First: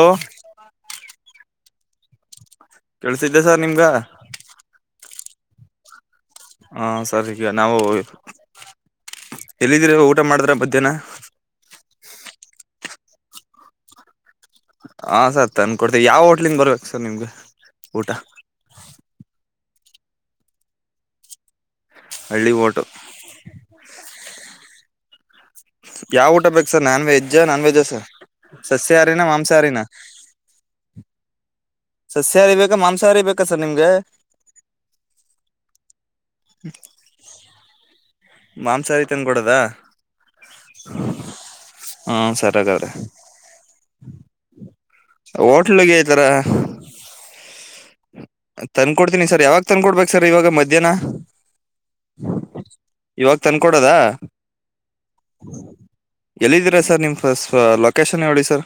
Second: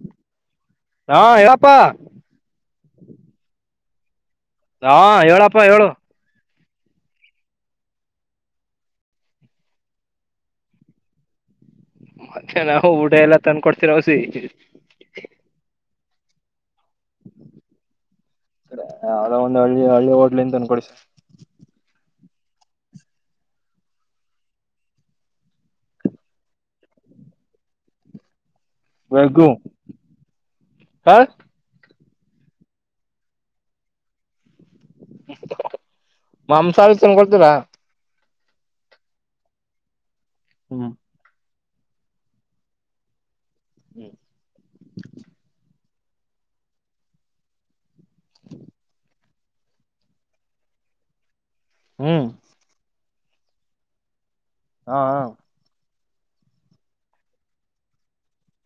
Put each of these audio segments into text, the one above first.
Hello ಹಾ ಹೇಳಪ್ಪಾ. ಕೇಳ್ಸಿದ್ದೆ ಸರ್ ನಿಮ್ಗ ಹಾ ಹೇಳಪ್ಪಾ ಹೇಳು. ಹಾ ಸರಿ ಈಗ ನಾವು ಎಲ್ಲಿದೀರ ಊಟ ಮಾಡದ್ರ ಮಧ್ಯಾಹ್ನ. ಮತ್ತೆ ನಾವ್ ಊಟ ಎಲ್ಲಾ ತಂದ್ ಕೋಡ್ತಿವ ವಸಿ. ಹಾ ಸರ್ ತಂದ್ ಕೊಡ್ತವಿ ಯಾವ್ ಹೋಟ್ಲಿಂದ್ ಬರೋದ್ ಸರ್ ನಿಮ್ಗ ಊಟ. ನ ಹಳ್ಳಿ ಹಳ್ಳಿ ಹೋಟ್ಲಿ ಅಂತ್ ತಂದ್ಕೊಡ್ಸಿ. ಹಳ್ಳಿ ವೋಟು. ಯಾವ್ ಊಟ ಬೇಕು ಸರ್ ನಾನ್ ವೆಜ್ಜ ನಾನ್ ವೆಜ್ಜ ಸರ್. ಸಸ್ಯಹಾರಿನ ವೆಗ್ಗು ಮಾಂಸಾಹಾರಿನ. ಹ ಸಸ್ಯಾಹಾರಿ ಬೇಕಾ ಮಾಂಸಾಹಾರಿ ಬೇಕಾ ಸರ್ ನಿಮ್ಗೆ. [unintelligible] ಮಾಂಸಹಾರಿ ತನ್ ಕೊಡ್ತೀರಾ. ಮಾಂಸಾಹಾರಿ ತನ್ ಕೊಡದ. ಹ್ಮ ಹ್ಮ ಸರಿ ಆಗದ್ರೆ. ಹ್ಮ್ ಹೋಟ್ಲುಗೆ ಈತರ. ತಂದ್ ಕೊಡ್ತೀನಿ ಸರ್ ಯಾವಾಗ್ ತಂದ್ಕೊಡ್ಬೇಕು ಸರ್ ಇವಾಗ ಮಧ್ಯಾಹ್ನ. ಹ್ಮ್ [unintelligible] ಇವಾಗ್ ತಂದ್ಕೊಡೋದ. ಹಾ ಹ. ಎಲ್ಲಿದ್ದೀರಾ ಸರ್ ನಿಮ್ ಫಸ್ ಫ ಲೊಕೇಶನ್ ಯೋಳಿ ಸರ್.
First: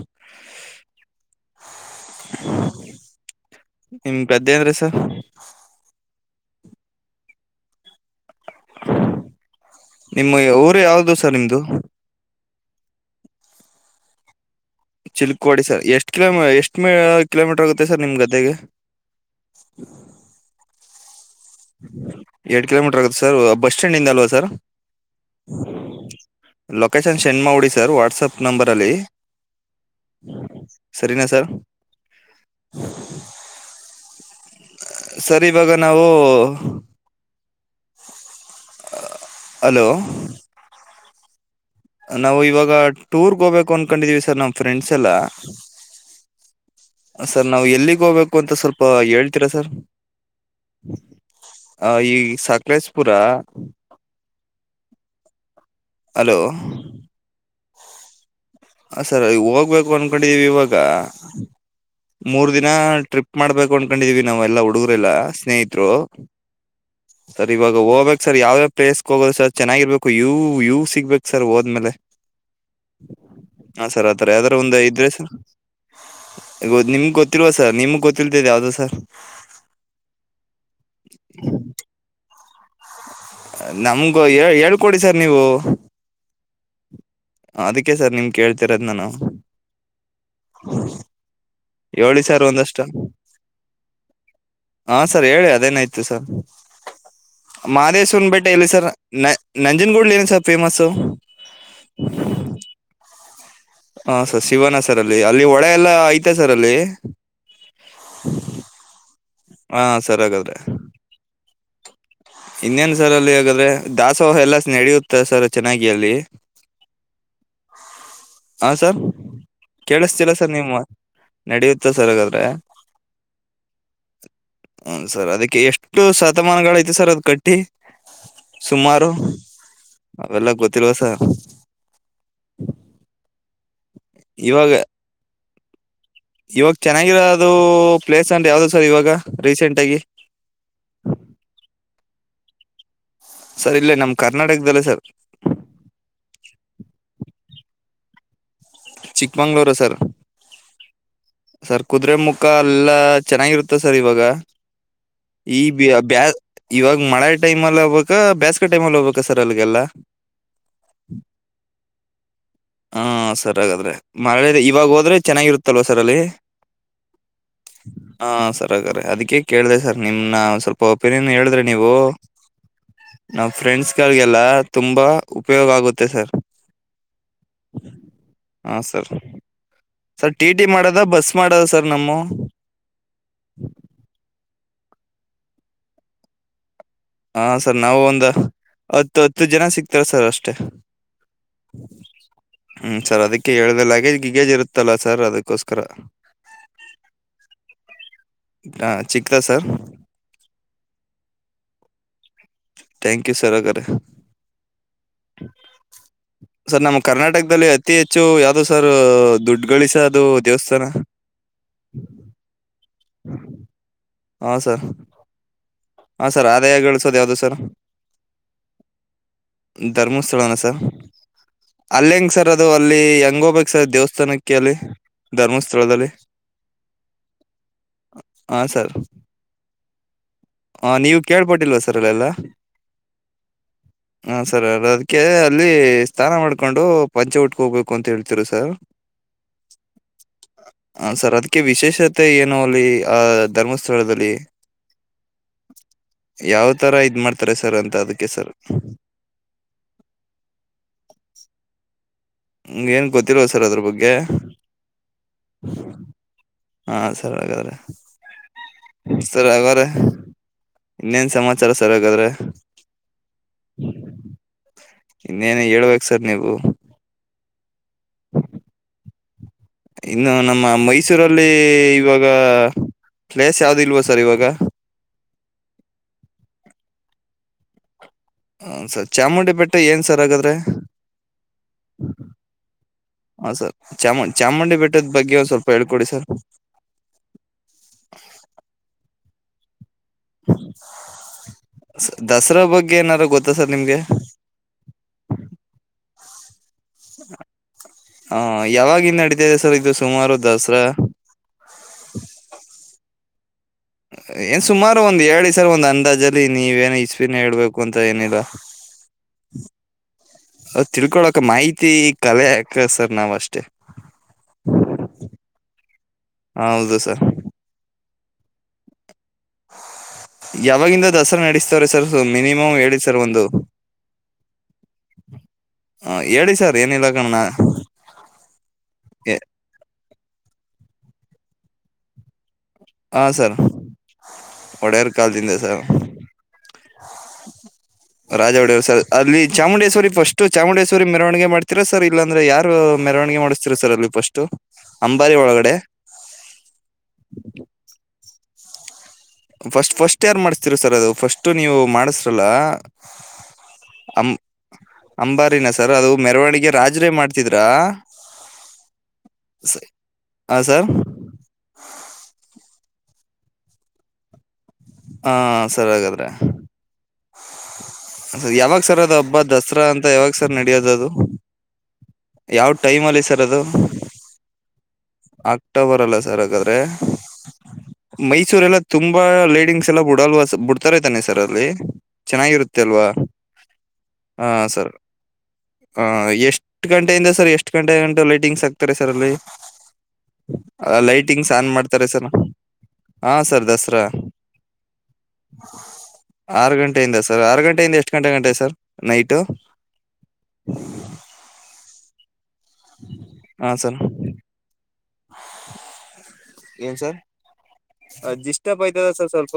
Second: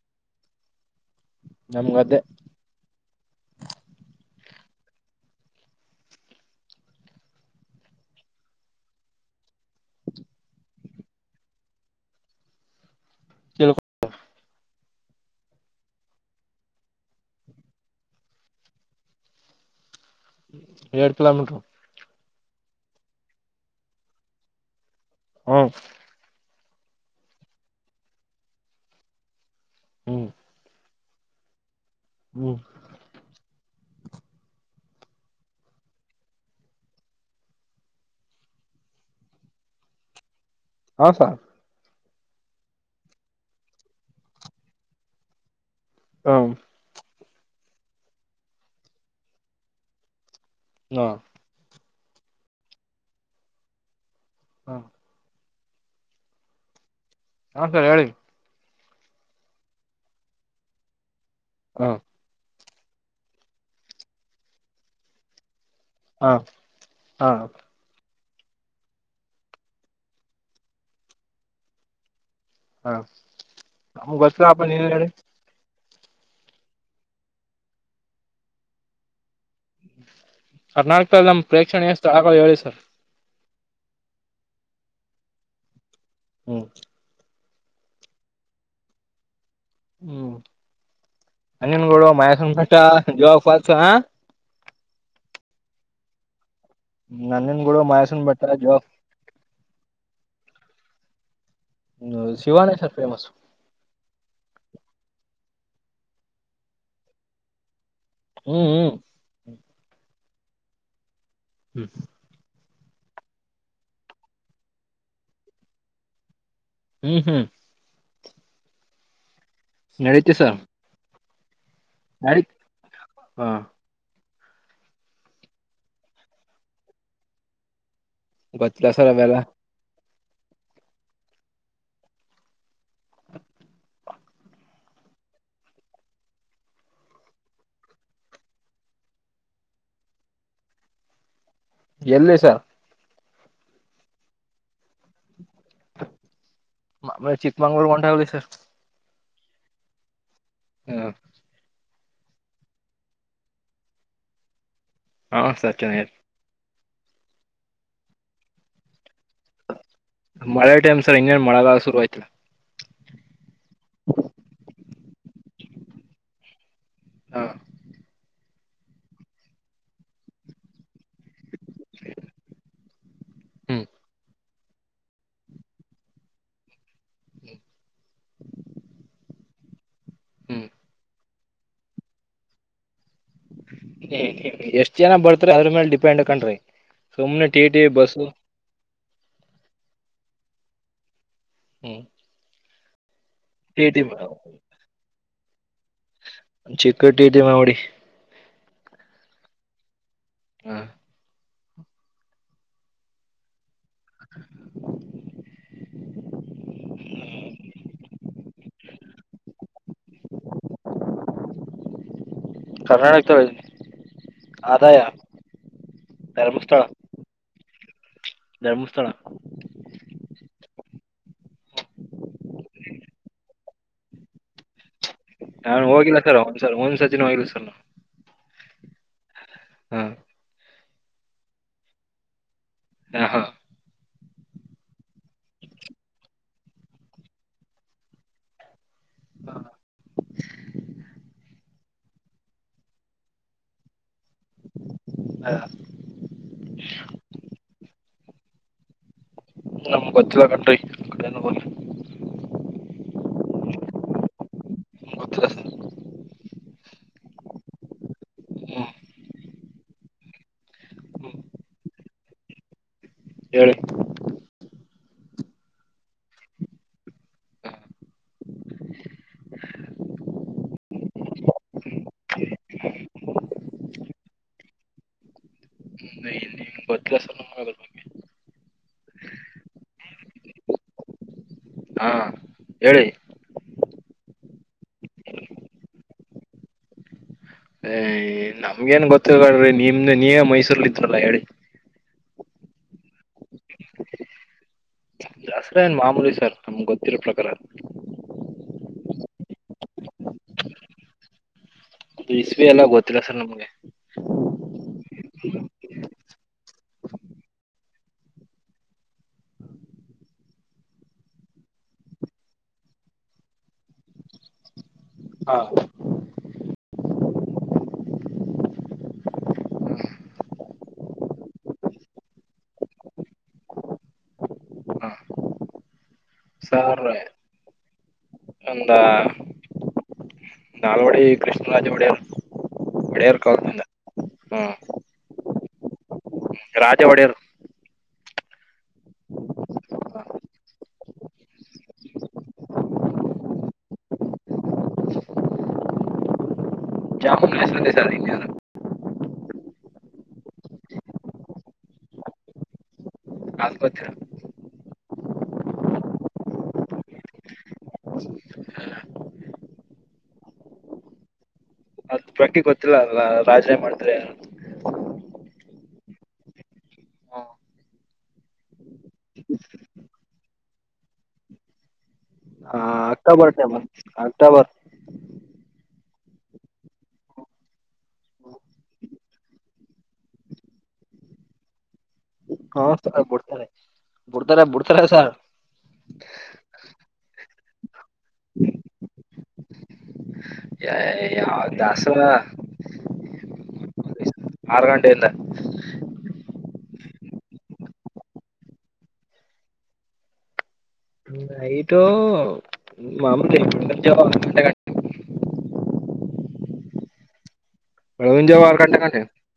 ನಮ್ಗದೆ. ದೆ ಅಂದ್ರೆ ಸರ್. ನಿಮ್ಮ್ ಇ ಊರು ಯಾವ್ದ್ ದು ಸರ್ ನಿಮ್ದು. ತಿಳ್ಕೊ ಚಿಲುಕ್ವಾಡಿ ಸರ್ ಎಷ್ಟು ಕಿಲೋ ಎಷ್ಟು ಮ ಕಿಲೋಮೀಟರ್ ಆಗುತ್ತೆ ಸರ್ ನಿಮ್ ಗದ್ದೆಗೆ. ಯಾಡ್ ಕಿಲೋಮೀಟ್ರು. ಎಡ್ ಕಿಲೋಮೀಟ್ರ್ ಆಗುತ್ತೆ ಸರ್ ಬಸ್ ಸ್ಟ್ಯಾಂಡ್ ಇಂದ ಅಲ್ವಾ ಸರ್. ಹ್ಮ ಲೊಕೇಶನ್ ಸೆಂಡ್ ಮಾಡ್ಬುಡಿ ಸರ್ ವಾಟ್ಸಪ್ ನಂಬರಲ್ಲಿ. ಹ್ಮ್ [unintelligible] ಸರಿನಾ ಸರ್. ಹ್ಮ್ ಸರ್ ಇವಾಗ ನಾವು. ಹ್ ಹು. [unintelligible] ಹಲೋ ಸಾ [unintelligible] ನಾವು ಇವಾಗ ಟೂರ್ಗೆ ಹೋಗ್ಬೇಕು ಅನ್ಕೊಂಡಿದೀವಿ ಸರ್ ನಮ್ಮ್ ಫ್ರೆಂಡ್ಸ್ ಎಲ್ಲ ಹ್ಮ್ ಸರ್ ನಾವು ಎಲ್ಲಿಗೆ ಹೋಗ್ಬೇಕು ಅಂತ ಸ್ವಲ್ಪ ಹೇಳ್ತೀರ ಸರ್ ಹಾ ಆ ಈ ಸಕಲೇಶ್ಪುರ ಹ್ಮ ಹಲೋ ಹಾ ಸರ್ ಹೇಳಿ ಹ ಸರ್ ಹೋಗ್ಬೇಕು ಅಂಡ್ಕಡೆವಿ ಇವಾಗ ಹ ಮೂರು ದಿನ್ ಹ ಹಾ ಟ್ರಿಪ್ ಮಾಡ್ಬೇಕು ಅನ್ಕೊಂಡಿದೀವಿ ನಾವು ಎಲ್ಲ ಹುಡುಗರೆ ಎಲ್ಲ ಸ್ನೇಹಿ ತ್ರು [unintelligible] ಹಾ ಹಾ ಸರಿ ಇವಾಗ ಹೋಬೆಕ್ ಸರ್ ಯಾವ್ಯಾವ ಪ್ಲೇಸ್ಗೆ ಹೋಗೋದು ಸರ್ ಚೆನ್ನಾಗಿರ್ಬೇಕು ಯೂ ಯೂ ಸಿಗ್ಬೇಕು ಸರ್ ಹೋದ್ಮೇಲೆ ಹಾ ಹಾ ಸರ್ ನಮ್ಗ್ ಆತರ ಯಾವ್ದಾರ ಗೊತ್ತಿಲ್ಲಪ್ಪ ಒಂದು ನೀವೆ ಹೇಳಿ ಇದ್ರೆ [unintelligible] ಗ [unintelligible] ನಿಮ್ಗೆ ಗೊತ್ತಿಲ್ವಾ ಸರ್ ನಿಮ್ ಗೊತ್ತಿಲ್ತೇದೆ ಯಾವ್ದ ಸರ್ ಕರ್ನಾಟಕ್ದಲ್ಲಿ ನಮ್ ಪ್ರೇಕ್ಷಣೆ ಸ್ಥಳಗಲ್ ಹೇಳಿ ಹ್ಮ ನಮ್ಗು ಹೇ ಹೇಳ್ಕೊಡಿ ಸರ್ ನೀವು ಹ್ಮ್ ಅದಕ್ಕೆ ಸರ್ ನಿಮ್ ಕೇಳ್ತಿರೋದ ನಾನು ಹ್ಮ್ ನಂಜನಗೂಡು ಹೇಳಿ ಸರ್ ಮಹೇಶ್ವರನ್ [unintelligible] ಬೆಟ್ಟ ಒಂದಷ್ಟು ಜೋಗ್ ಪಾಲ್ಸ್ ಹಾ ಹಾಂ ಸರ್ ಹೇಳಿ ಅದೇನಾಯ್ತು ಸರ್ ನಂಜನಗೂಡು ಮಾಯಸನ ಮಾದೇಶ್ವರನ್ ಬೆಟ್ಟ ಬೆಟ್ಟೆ ಎಲ್ಲಿ ಜೋಗ ಸರ್ ನ ನಂಜನ್ಗೂಡ್ಲಿ [unintelligible] ಹೇಳಿ ಸರ್ ಫೇಮಸು ಹ್ಮ ಶಿವಾನೇಶ್ವರ್ [unintelligible] ಫೇಮಸ್ ಹಾ ಸರ್ ಶಿವನ [unintelligible] ಸರ್ ಅಲ್ಲಿ- ಅಲ್ಲಿ ಒಳ ಎಲ್ಲ ಐತೆ ಸರ್ ಅಲ್ಲಿ ಹ್ಮ್ -ಹ್ಮ್ ಹಾ ಸರಿ ಆಗಾದ [unintelligible] ಹ್ಮ್ ಇನ್ನೇನ್ ಸರ್ ಅಲ್ಲಿ ಆಗದ್ರೆ ದಾಸೋಹ [unintelligible] ಎಲ್ಲಾ ನಡೆಯುತ್ತೆ ಸರ್ ಚೆನ್ನಾಗಿ ಅಲ್ಲಿ ಹ್ಮ್ ಹ್ಮ್ ಹಾ ಸರ್ ಕೇಳಿಸತಿಲ್ಲ ಸರ್ ನಿಮ್ಮ ವ ನಡೆಯುತ್ [unintelligible] ನಡಿ ಆಗದ್ರೆ ಹಾ ಹುನ್ ಸರ್ ಅದಕ್ಕೆ ಎಷ್ಟು ಶತಮಾನಗಳೈತೆ ಸರ್ ಅದ್ ಕಟ್ಟಿ ಗೊತ್ತಿಲ್ಲ ಸುಮಾರು ಸರ್ ಅವೆಲ್ಲ ಅವೆಲ್ಲ ಗೊತ್ತಿಲ್ವ ಸರ್ ಇವಾಗ ಇವಾಗ ಚೆನ್ನಾಗಿರೋದು ಪ್ಲೇಸ್ ಅಂದ್ರೆ ಯಾವ್ದ ಸರ್ ಇವಾಗ ರೀಸೆಂಟ್ ಆಗಿ ಎಲ್ಲಿ ಸರ್ ಸರ್ ಇಲ್ಲೇ ನಮ್ ಕರ್ನಾಟಕದಲ್ಲಿ [unintelligible] ಸರ್ [unintelligible] ಮಾ ಚಿಕ್ಕ ಮಂಗಳೂರು ಹೊರಟೋಗ್ರಿ ಸರ್ ಚಿಕ್ಕಮಂಗ್ಳೂರು ಸರ್ ಹ್ಮ ಸರ್ ಕುದುರೆ ಮುಖ ಎಲ್ಲ ಚೆನ್ನಾಗಿರುತ್ತೆ ಸರ್ ಇವಾಗ ಹಾ ಈ ಸರ್ ಬಿ ಚೆನ್ನಾಗಿ [unintelligible] ಇವಾಗ ಮಳೆ ಟೈಮೆಲ್ಲಿ ಹೋಗ್ಬೇಕಾ ಬೇಸ್ಕ ಟೈಮ ಅಲ್ಲ ಹೋಗ್ಬೇಕ್ ಮಳೆ ಟೈಮ್ ಸರ್ ಹಂಗೇ [unintelligible] ಮಳೆಗಾಲ ಶುರು ಆಯ್ತು ಹಾ [unintelligible] ಇವಾಗ ಹೋದ್ರೆ ಚೆನ್ನಾಗಿರುತ್ತಲ್ವಾ ಸರ್ ಅಲ್ಲಿ ಹಾ ಹಾ ಸರ್ [unintelligible] ಅದಕ್ಕೆ ಕೇಳ್ದೆ ಸರ್ ನಿಮ್ನ ಸ್ವಲ್ಪ ಒಪಿನಿಯನ್ ಹೇಳಿದ್ರೆ ನೀವು ನಾವ್ ಹ್ಮ್ ಫ್ರೆಂಡ್ಸ್ ಗಳಿಗೆಲ್ಲ ತುಂಬಾ ಉಪಯೋಗ ಆಗುತ್ತೆ ಸರ್ ಹ ಹಾ ಸರ್ ಸರ್ ಟಿ ಟಿ ಹ್ಮ್ ಮಾಡೋದ ಬಸ್ ಮಾಡದು [unintelligible] ಸರ್ ನಮ್ಮ [unintelligible] ಎಷ್ಟ್ ಜನ ಬರ್ತರಿ ಅದ್ರ ಮೇಲೆ ಡಿಪೆಂಡ್ ಕಣ್ರಿ ಹಾ ಸುಮ್ನೆ ಟಿ ಸರ್ ಟಿ ನಾವು ಒಂದ ಬಸ್ಸು ಹತ್ತು ಹತ್ತು ಜನ ಸಿಕ್ತಾರ ಸರ್ ಅಷ್ಟೆ ಹ್ಮ್ ಹ್ಮ್ ಸರ್ ಅದಕ್ಕ್ ಟಿ [unintelligible] ಟಿ ಲಗೇಜ್ ಗಿಗೇಜ್ ಇರುತ್ತಲ್ಲ ಸರ್ ಅದಕ್ ಕೋಸ್ಕರ [unintelligible] ಚಿಕ್ಕ ಟಿ ಟಿ ಮಾಡ್ಬಿಡಿ ಹಾ ಚಿಕ್ಕದ ಸರ್ ಹ ಥ್ಯಾಂಕ್ ಯು ಸರ್ ಅಗರೆ [unintelligible] ಸರ್ ನಮ್ಮ ಕರ್ನಾಟಕದಲ್ಲಿ ಅತಿ ಹೆಚ್ಚು ಯಾವ್ದು ಸರ್ ದುಡ್ ಗಳಿಸ ಅದು ದೇವಸ್ಥಾನ ಕರ್ನಾಟಕ [unintelligible] ಹಾ ಸರ್ ಹಾ ಸರ್ ಆದಾಯ ಧರ್ಮಸ್ಥಳ ಗಳಿಸೋದ ಯಾವ್ದು ಸರ್ ಧರ್ಮಸ್ಥಳ ಧರ್ಮಸ್ಥಳನ ಸರ್ ಅಲ್ಲ ಹೆಂಗ ಸರ್ ಅದು ಅಲ್ಲಿ ಹೆಂಗೋಬೇಕ ಸರ್ ದೇವಸ್ಥಾನಕ್ಕೆ ಅಲ್ಲಿ ನಾನ್ ಧರ್ಮಸ್ಥಳದಲ್ಲಿ ಹೋಗಿಲ್ಲ ಸರ್ ಒಂದ್ ಸಲ ಒಂದ್ ಸತಿನು ಹೋಗಿಲ್ಲ ಸರ್ [unintelligible] ಹಾ ಸರ್ ಹ್ಮ್ ಹ ನೀವು ಕೇಳ್ಪಟ್ಟಿಲ್ವಾ ಸರ್ ಅವೆಲ್ಲ ಹಾ ಹ [unintelligible] ಹ ಸರ್ ಅದಕ್ಕೆ ಅಲ್ಲಿ ಸ್ನಾನ ಮಾಡ್ಕೊಂಡು ಪಂಚ ಉಟ್ಕ ಹೋಗ್ಬೇಕು ಅಂತ ಹೇಳ್ತಿರು ಸರ್ ಹ [unintelligible] ಸರ್ ಅದಕ್ಕೆ ವಿಶೇಷ [unintelligible] ತೆ ಏನೋ ಅಲ್ಲಿ ಆ ಧರ್ಮಸ್ಥಳದಲ್ಲಿ ಯಾವ್ ತರ ಇದ್ ಮಾಡ್ತಾರೆ ಸರ್ ಅಂತ ಅದಕ್ಕ [unintelligible] ಓಕೆ ಸರ್ ನಮ್ ಗೊತ್ತಿಲ್ಲ ಕಂಡ್ರಿ ಅದೆನೋ ಹೋಗ್ರಿ [unintelligible] [unintelligible] ಏನ್ ಗೊತ್ತಿಲ್ವ ಸರ್ ಅದ್ರ ಬಗ್ಗೆ ನಿಮ್ಗ್ ಗೊತ್ತಿಲ್ಲ ಹಾ ಸರಿ ಹಾಗಾದ್ರೆ ಹ್ಮ ಸರ್ [unintelligible] ಇನ್ನೇನ್ ಸಮಾಚಾರ ಸರ್ ಹಾಗಾದ್ರೆ ಹೇಳಿ ಇನ್ನೇನು ಹೇಳ್ಬೇಕ ಸರ್ ನೀವು ಇನ್ನು ನಮ್ಮ ಮೈಸೂರಲ್ಲಿ ಇವಾಗ ಪ್ಲೇಸ್ ಯಾವ್ದು ಇಲ್ವಾ ಸರ್ ಇವಾಗ [unintelligible] ಹ ಸರ್ ಚಾಮುಂಡಿ ಬೆಟ್ಟೆ ಏನ್ ಸರ್ ಹಾಗಾದ್ರೆ ಹಾ ಹೇಳಿ ಹಾಂ ಸರ್ ಚಾಮು ಚಾಮುಂಡಿ ಬೆಟ್ಟದ ಬಗ್ಗೆ ಒಂದು ಸ್ವಲ್ಪ ಹೇಳ್ಕೊಡಿ ಸರ್ ನಮ್ಗ ನ್ ಗೊತ್ತಿ [unintelligible] ನೀ [unintelligible] ಹೇಳಿ ಸ- ದಸರಾ ಬಗ್ಗೆ ಏನಾರು [unintelligible] ಗೊತ್ತಾ ಸರ್ ನಿಮ್ಗೆ ದಸರ ಏನ್ ಮಾಮೂಲಿ ಸರ್ ನಮ್ಗೆ ಗೊತ್ತಿರೋ ಪ್ರಕಾರ ಹಾ ಯಾವಾಗಿಂದ ನಡತ ಇದೆ ಸರ್ ಇದು ಸುಮಾರು ದಸರಾ ಅದು ಇಸ್ವಿ ಎಲ್ಲ ಗೊತ್ತಿಲ್ಲ ಸರ್ ನಮ್ಗೆ ಏನ್ ಸುಮಾರು ಒಂದ್ ಹೇಳಿ ಸರ್ ಒಂದ್ ಅಂದಾಜಲ್ಲಿ ನೀವೇನು ಇಸ್ವಿನ ಹೇಳ್ಬೇಕು ಅಂತ ಏನಿಲ್ಲ [unintelligible] ತಿಳ್ಕೊಳಕ ಮಾಹಿತಿ ಕಲೆ ಯಾಕ ಸರ್ ನಾವ ಅಷ್ಟೇ ಹಾ ಹ ಹೌದು ಸರ್ ಯಾವಾಗಿಂದ ದಸರಾ ನಡೆಸ್ತವ್ರ ಸರ್ ಮಿನಿಮಮ್ ಹೇಳಿ ಸರ್ ಒಂದು ಹಾ ಹ ಹೇಳಿ ಸರ್ ಏನಿಲ್ಲ ಕಣ್ಣ [unintelligible] [unintelligible] ನಾಳ್ವಡಿ ಕೃಷ್ಣರಾಜ ಹೊಡೆಯುರ್ ಹೊಡೆಯವರ್ ಕಂದ ಹ್ಮ ಚಾರ್ಜ್ ಇಲ್ಲ ಸರ್ ರಾಜ ಒಡೆಯರು ರಾಜ ಒಡೆಯವರು ಸರ್ ಅಲ್ಲಿ ಚಾಮುಂಡೇಶ್ವರಿ ಫಸ್ಟು ಚಾಮುಂಡೇಶ್ವರಿ ಮೆರವಣಿಗೆ ಮಾಡ್ತೀರಾ ಸರ್ ಇಲ್ಲಾಂದ್ರೆ ಯಾರು ಮೆರವಣಿಗೆ ಮಾಡಿಸ್ತಿರಾ ಸರ್ ಅಲ್ಲಿ ಫಸ್ಟ್ಟ್ ಅಂಬಾರಿ ಒಳಗಡೆ ಜಾಮೂನ್ ಹೆಸರಿದೆ ಸರ್ ಇನ್ಯಾರು ಫಸ್ಟ್ ಫಸ್ಟ್ ಯಾರ್ ಮಾಡಿಸುತ್ತೀರಾ ಸರ್ ಅದು ಫಸ್ಟ್ ನೀವು ಮಾಡಿಸ್ರಲ್ಲ ನಾಲ್ಕ್ ಕ್ಕೆ ಅಂ ಅಂಬಾರಿನ ಸರ್ ಅದು ಮೆರವಣಿಗೆ ರಾಜ್ರೇ ಮಾಡ್ತಿದ್ರಾ ಹ ಸರ್ ಗೆ ಗೊತ್ತಿಲ್ಲ ಅಲ್ಲ ರಾಜನೇ ಮಾಡಿದ್ರೆ ಹಾ ಸರಿ ಹಾಗಾದ್ರೆ ಯಾವಾಗ ಸರ್ ಅದು ಹಬ್ಬ ದಸರಾ ಅಂತ ಯಾವಾಗ ಸರ್ ನಡಿಯೋದ ಅದು ಯಾವ ಹ ಟೈಮಲ್ಲಿ ಸರ್ ಅಕ್ಟೋಬರ್ ಟೈಮ್ ಅದು ಅಕ್ಟೋಬರ್ ಅಕ್ಟೋಬರ್ ಅಲ್ಲ ಸರ್ ಹಾಗಾದ್ರೆ ಮೈಸೂರ್ ಎಲ್ಲ ತುಂಬಾ ಲೇಡಿಂಗ್ಗ್ಸ್ ಎಲ್ಲ ಬಿಡಲ್ ಬಿಡ್ತಾರಐತಾನೆ ಸರ್ ಅಲ್ಲಿ ಚೆನ್ನಾಗಿರುತ್ತೆ ಹಾ ಅಲ್ವಾ ಸರ್ ಕೊಡ್ತಾರೆ ಹಾ ಬಿಡ್ತಾರೆ ಸರ್ ಬಿಡ್ತಾರೆ ಸಾರ್ ಎಷ್ಟು ಗಂಟೆಯಿಂದ ಸರ್ ಎಷ್ಟು ಗಂಟೆಗಂಟ ಲೈಟಿಂಗ್ ಹಕ್ತಾರೆ ಸರ್ ಅಲ್ಲಿ ಲೈಟ್ ಟಿಂಗ್ನ್ ಯಾವ ಆನ್ ಮಾಡ್ತಾರೆ ದಾಸರ ಸರ್ ಹಾ ಸರ್ ದಸರಾ ಆರು ಗಂಟೆಯಿಂದ ಆರು ಗಂಟೆ ಗೆ ಯಿಂದ ಆರು ಗಂಟೆಯಿಂದ ಎಷ್ಟು ಗಂಟೆ ಗಂಟ ಸರ್ ನೈಟ್ ಆಯಿತು ಹ್ಮ ಮಾಮಂದ ಹಾ ಸರ್ [unintelligible] ಹ [inaudible] ಏನ್ ಸರ್ ಬೆಳಗಿನ ಜಾವ ಆರು ಡಿಸ್ಟರ್ಬ್ ಗಂಟೆ ಆಯ್ತದೆ ಗಂಟೆ ಸ ಸ್ವಲ್ಪ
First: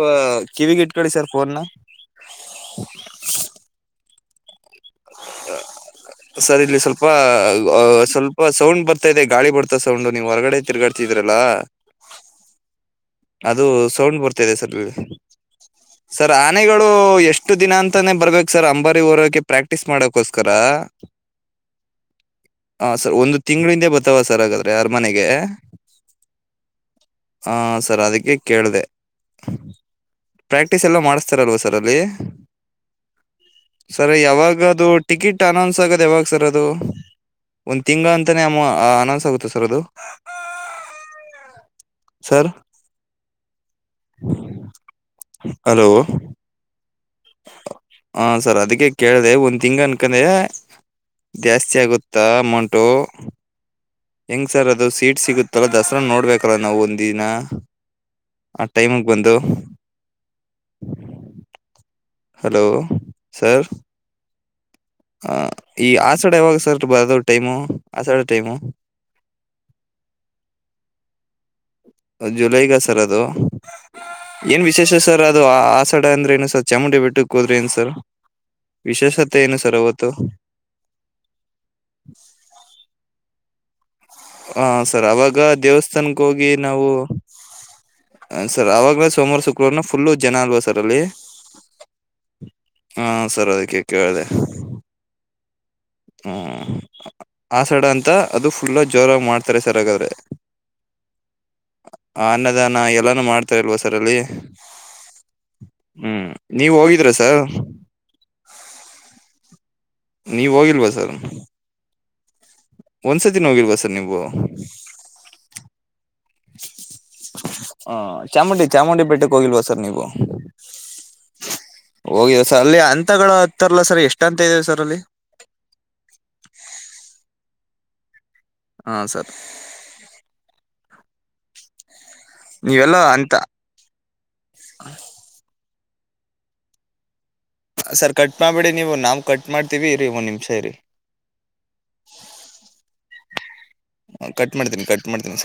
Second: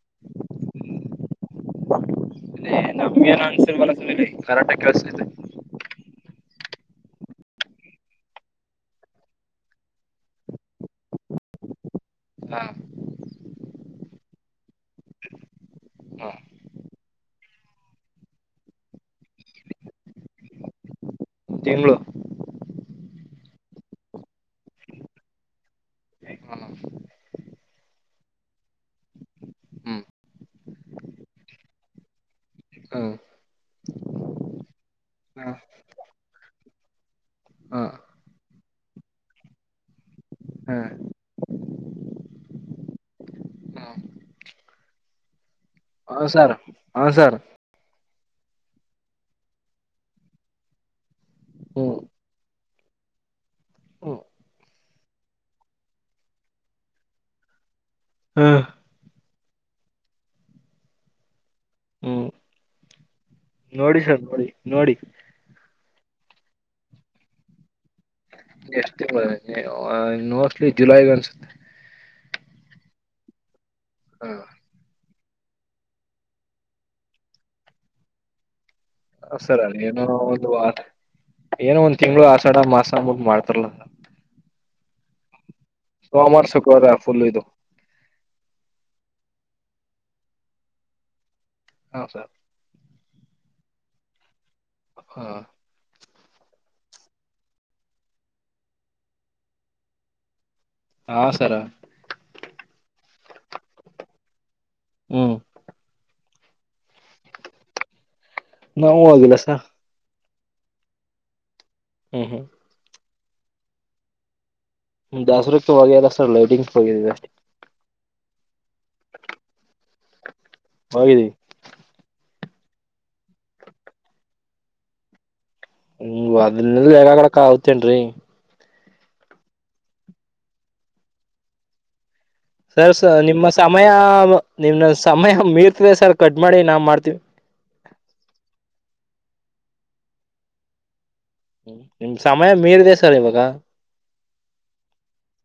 ಕಿವಿಗೆ ಇಟ್ಕೊಳ್ಳಿ ಸರ್ ಫೋನ್ ನಮಗೇನು ಅನ್ನಿಸುತ್ತಿಲ್ಲಾಲ್ಪ ಸರ್ ಕರಾಟೆ ಕೇಳಿಸುತ್ತೆ ಸರ್ ಇಲ್ಲಿ ಸ್ವಲ್ಪ ಸ್ವಲ್ಪ ಸೌಂಡ್ ಬರ್ತಾ ಇದೆ ಗಾಳಿ ಬರ್ತಾ ಸೌಂಡ್ ನೀವ್ ಹೊರಗಡೆ ತಿರ್ಗಾಡ್ತಿದ್ರಲ್ಲ ಹಾ ಅದು ಸೌಂಡ್ ಬರ್ತದೆ ಸರ್ ಹಾ ಸರ್ ಆನೆಗಳು ಎಷ್ಟು ದಿನ ಅಂತಾನೇ ಬರರ್ಬೇಕು ಸರ್ ಅಂಬಾರಿ ಹೋರೋಕೆ ಪ್ರಾಕ್ಟೀಸ್ ಮಾಡಕೋಸ್ಕರ ಬೆಂಗಳೂರು [unintelligible] ಹ ಸರ್ ಒಂದು ತಿಂಗಳ ಹಿಂದೆ ಬರ್ತಾವ ಸರ್ ಹಾಗಾದ್ರೆ ಅರಮನೆಗೆ ಹ ಸರ್ ಅದಕ್ಕೆ ಕೇಳಿದೆ ಹ್ಮ್ ಪ್ರ್ಯಾಕ್ಟೀಸ್ ಎಲ್ಲ ಮಾಡಿಸ್ತಾರಲ್ವಾ ಸರ್ ಅಲ್ಲಿ ಹ್ಮ್ ಸರ್ ಯಾವಾಗದು ಟಿಕೆಟ್ ಹ ಅನೌನ್ಸ್ ಆಗೋದು ಯಾವಾಗ ಸರ್ ಅದು ಒಂದು ಹ ತಿಂಗಳ್ ಅಂತಾನೇ ಅ ಅನೌನ್ಸ್ ಆಗುತ್ತೆ ಸರ್ ಅದು ಸರ್ ಹ ಹ್ಮ ಹ ಸರ್ ಹ ಸರ್ ಹಾ ಸರ್ ಅದಕ್ಕೆ ಕೇಳಿದೆ ಒಂದು ತಿಂಗ್ ಅನ್ಕಂದ್ರೆ ಜಾಸ್ತಿ ಹ್ಮ್ ಆಗುತ್ತಾ ಅಮೌಂಟು ಹೆಂಗ್ ಸರ್ ಅದು ಸೀಟ್ ಸಿಗುತ್ತಲ್ಲ ದಸರಾ ನೋಡ್ಬೇಕಲ ನಾವು ಒಂದಿನ ಹ್ಮ್ ಆ ಟೈಮಗೆ ಬಂದು ಹ್ಮ್ ಹಲೋ ಸರ್ ನೋಡಿ ಸರ್ ನೋಡಿ ನೋಡಿ ಹ ಈ ಆಸಾಡ ಯಾವಾಗ ಸರ್ ಬರದು ಟೈಮು ಆಸಡ ಟೈಮು ಎಷ್ಟು ತಿಂಗಳು ಮೋಸ್ಟ್ಲಿ ಜುಲೈಗೆ ಅನ್ಸುತ್ತೆ ಜುಲೈಗ ಸರ್ ಅದು ಏನ್ ವಿಶೇಷ ಸರ್ ಅದು ಆಸಡ ಅಂದ್ರೆ ನು ಸರ್ ಚಾಮುಂಡಿ ಬೆಟ್ಟಕ್ಕೆ ಹೋದ್ರೆ ಏನ್ ಸರ್ ವಿಶೇಷತೆ ಏನು ಸರಿ ಸರ್ ಅಲ್ಲ ಏನೋ ಅವತ್ತು ಒಂದು ಏನೋ ಒಂದ್ ತಿಂಗಗಳು ಆಸಾಡ ಮಾಸ ಅಂಬಗ್ ಮಾಡ್ತಾರಲ್ಲ ಹ ಸರ್ ಅವಾಗ ದೇವಸ್ಥಾನಕ್ಕೆ ಸಮಾರ ಶುಕವಾರ ಆಫುದು ಹ ಸರ್ ಅವವಾಗಲೇ ಸೋಮವಾರ ಶುಕ್ರವಾರನ ಫುಲ್ಲು ಜನ ಅಲ್ವಾ ಸರ್ ಅಲ್ಲಿ ಹಾ ಸರ್ ಹಾ ಸರ್ ಅದಕ್ಕೆ ಕೇಳಿದೆ ಹ ಹ ಆಸಡ ಅಂತ ಅದು ಫುಲ್ಲ ಜೋರಾಗಿ ಮಾಡ್ತಾರೆ ಸರ್ಗಾದ್ರೆ ಹಾ ಸರಾ ಅ ನಾ ಎಲ್ಲಾನು ಮಾಡ್ತಾರೆಲ್ವಾ ಸರಲ್ಲಿ ಹ್ಮ್ ಹ್ಮ್ ನೀವ ಹೋಗಿದ್ರ ಸರ್ ನಾವು ಹೋಗಿಲ್ ಸರ್ ನೀವ ಹೋಗಿಲ್ವಾ ಸರ್ ಹ್ಮ್ ಹ್ಮ ಒಂದ್ಸತಿಿನ ಹೋಗಿಲ್ವಾ ಸರ್ ನೀವು ದಾಸರಕ್ ವಲ್ಲ ಸರ್ ಲೈಟಿಂಗ್ ವ ಆ, ಚಾಮುಂಡಿ -ಚಾಮುಂಡಿ ಬೆಟ್ಟೆಗೆ ಹೋಗಿಲ್ವಾ ಸರ್ ನೀವು ಹೋಗಿದಿನ್ ಹೋಗಿಲ್ಲ ಸರ್ ಅಲ್ಲಿ ಅಂತಗಳು ಹತ್ತಾರಲ್ಲ ಸರ್ ಎಷ್ಟು ಅಂತ ಇದೀವಿ ಸರ್ ಅಲ್ಲಿ ಹ ಅದನ್ನಲ್ಲ ಯೇಗ ಕಡಕ ಆತೇನ್ರೀ ಹಾ ಸರ್ ಸರ್ ನೀವೆಲ್ಲ ಅಂತ ನಿಮ್ಮ ಸಮಯ ನಿಮ್ ಸಮಯ ಮೀರ್ ಸರ್ ಕಡ್ ಮಾಡಿ ನಾ್ ಮಾಡ್ತೀವಿ ಸರ್ ಕಟ್ ಮಾಡಬೇಡಿ ನೀವು ನಾಮ ಕಟ್ ಮಾಡ್ತೀವಿ ಇ ರೀ ಒಂದ್ ನಿಮಿಷ ಇ ರರಿ ಹ್ಮ ನಿಮ್ ಸಮಯ ಮೀರಿದೆ ಸರ್ ಇವಾಗ ಕಟ್ ಮಾಡ್ತೀನಿ ಕಟ್ ಮಾಡ್ತೀನಿ ಸರ್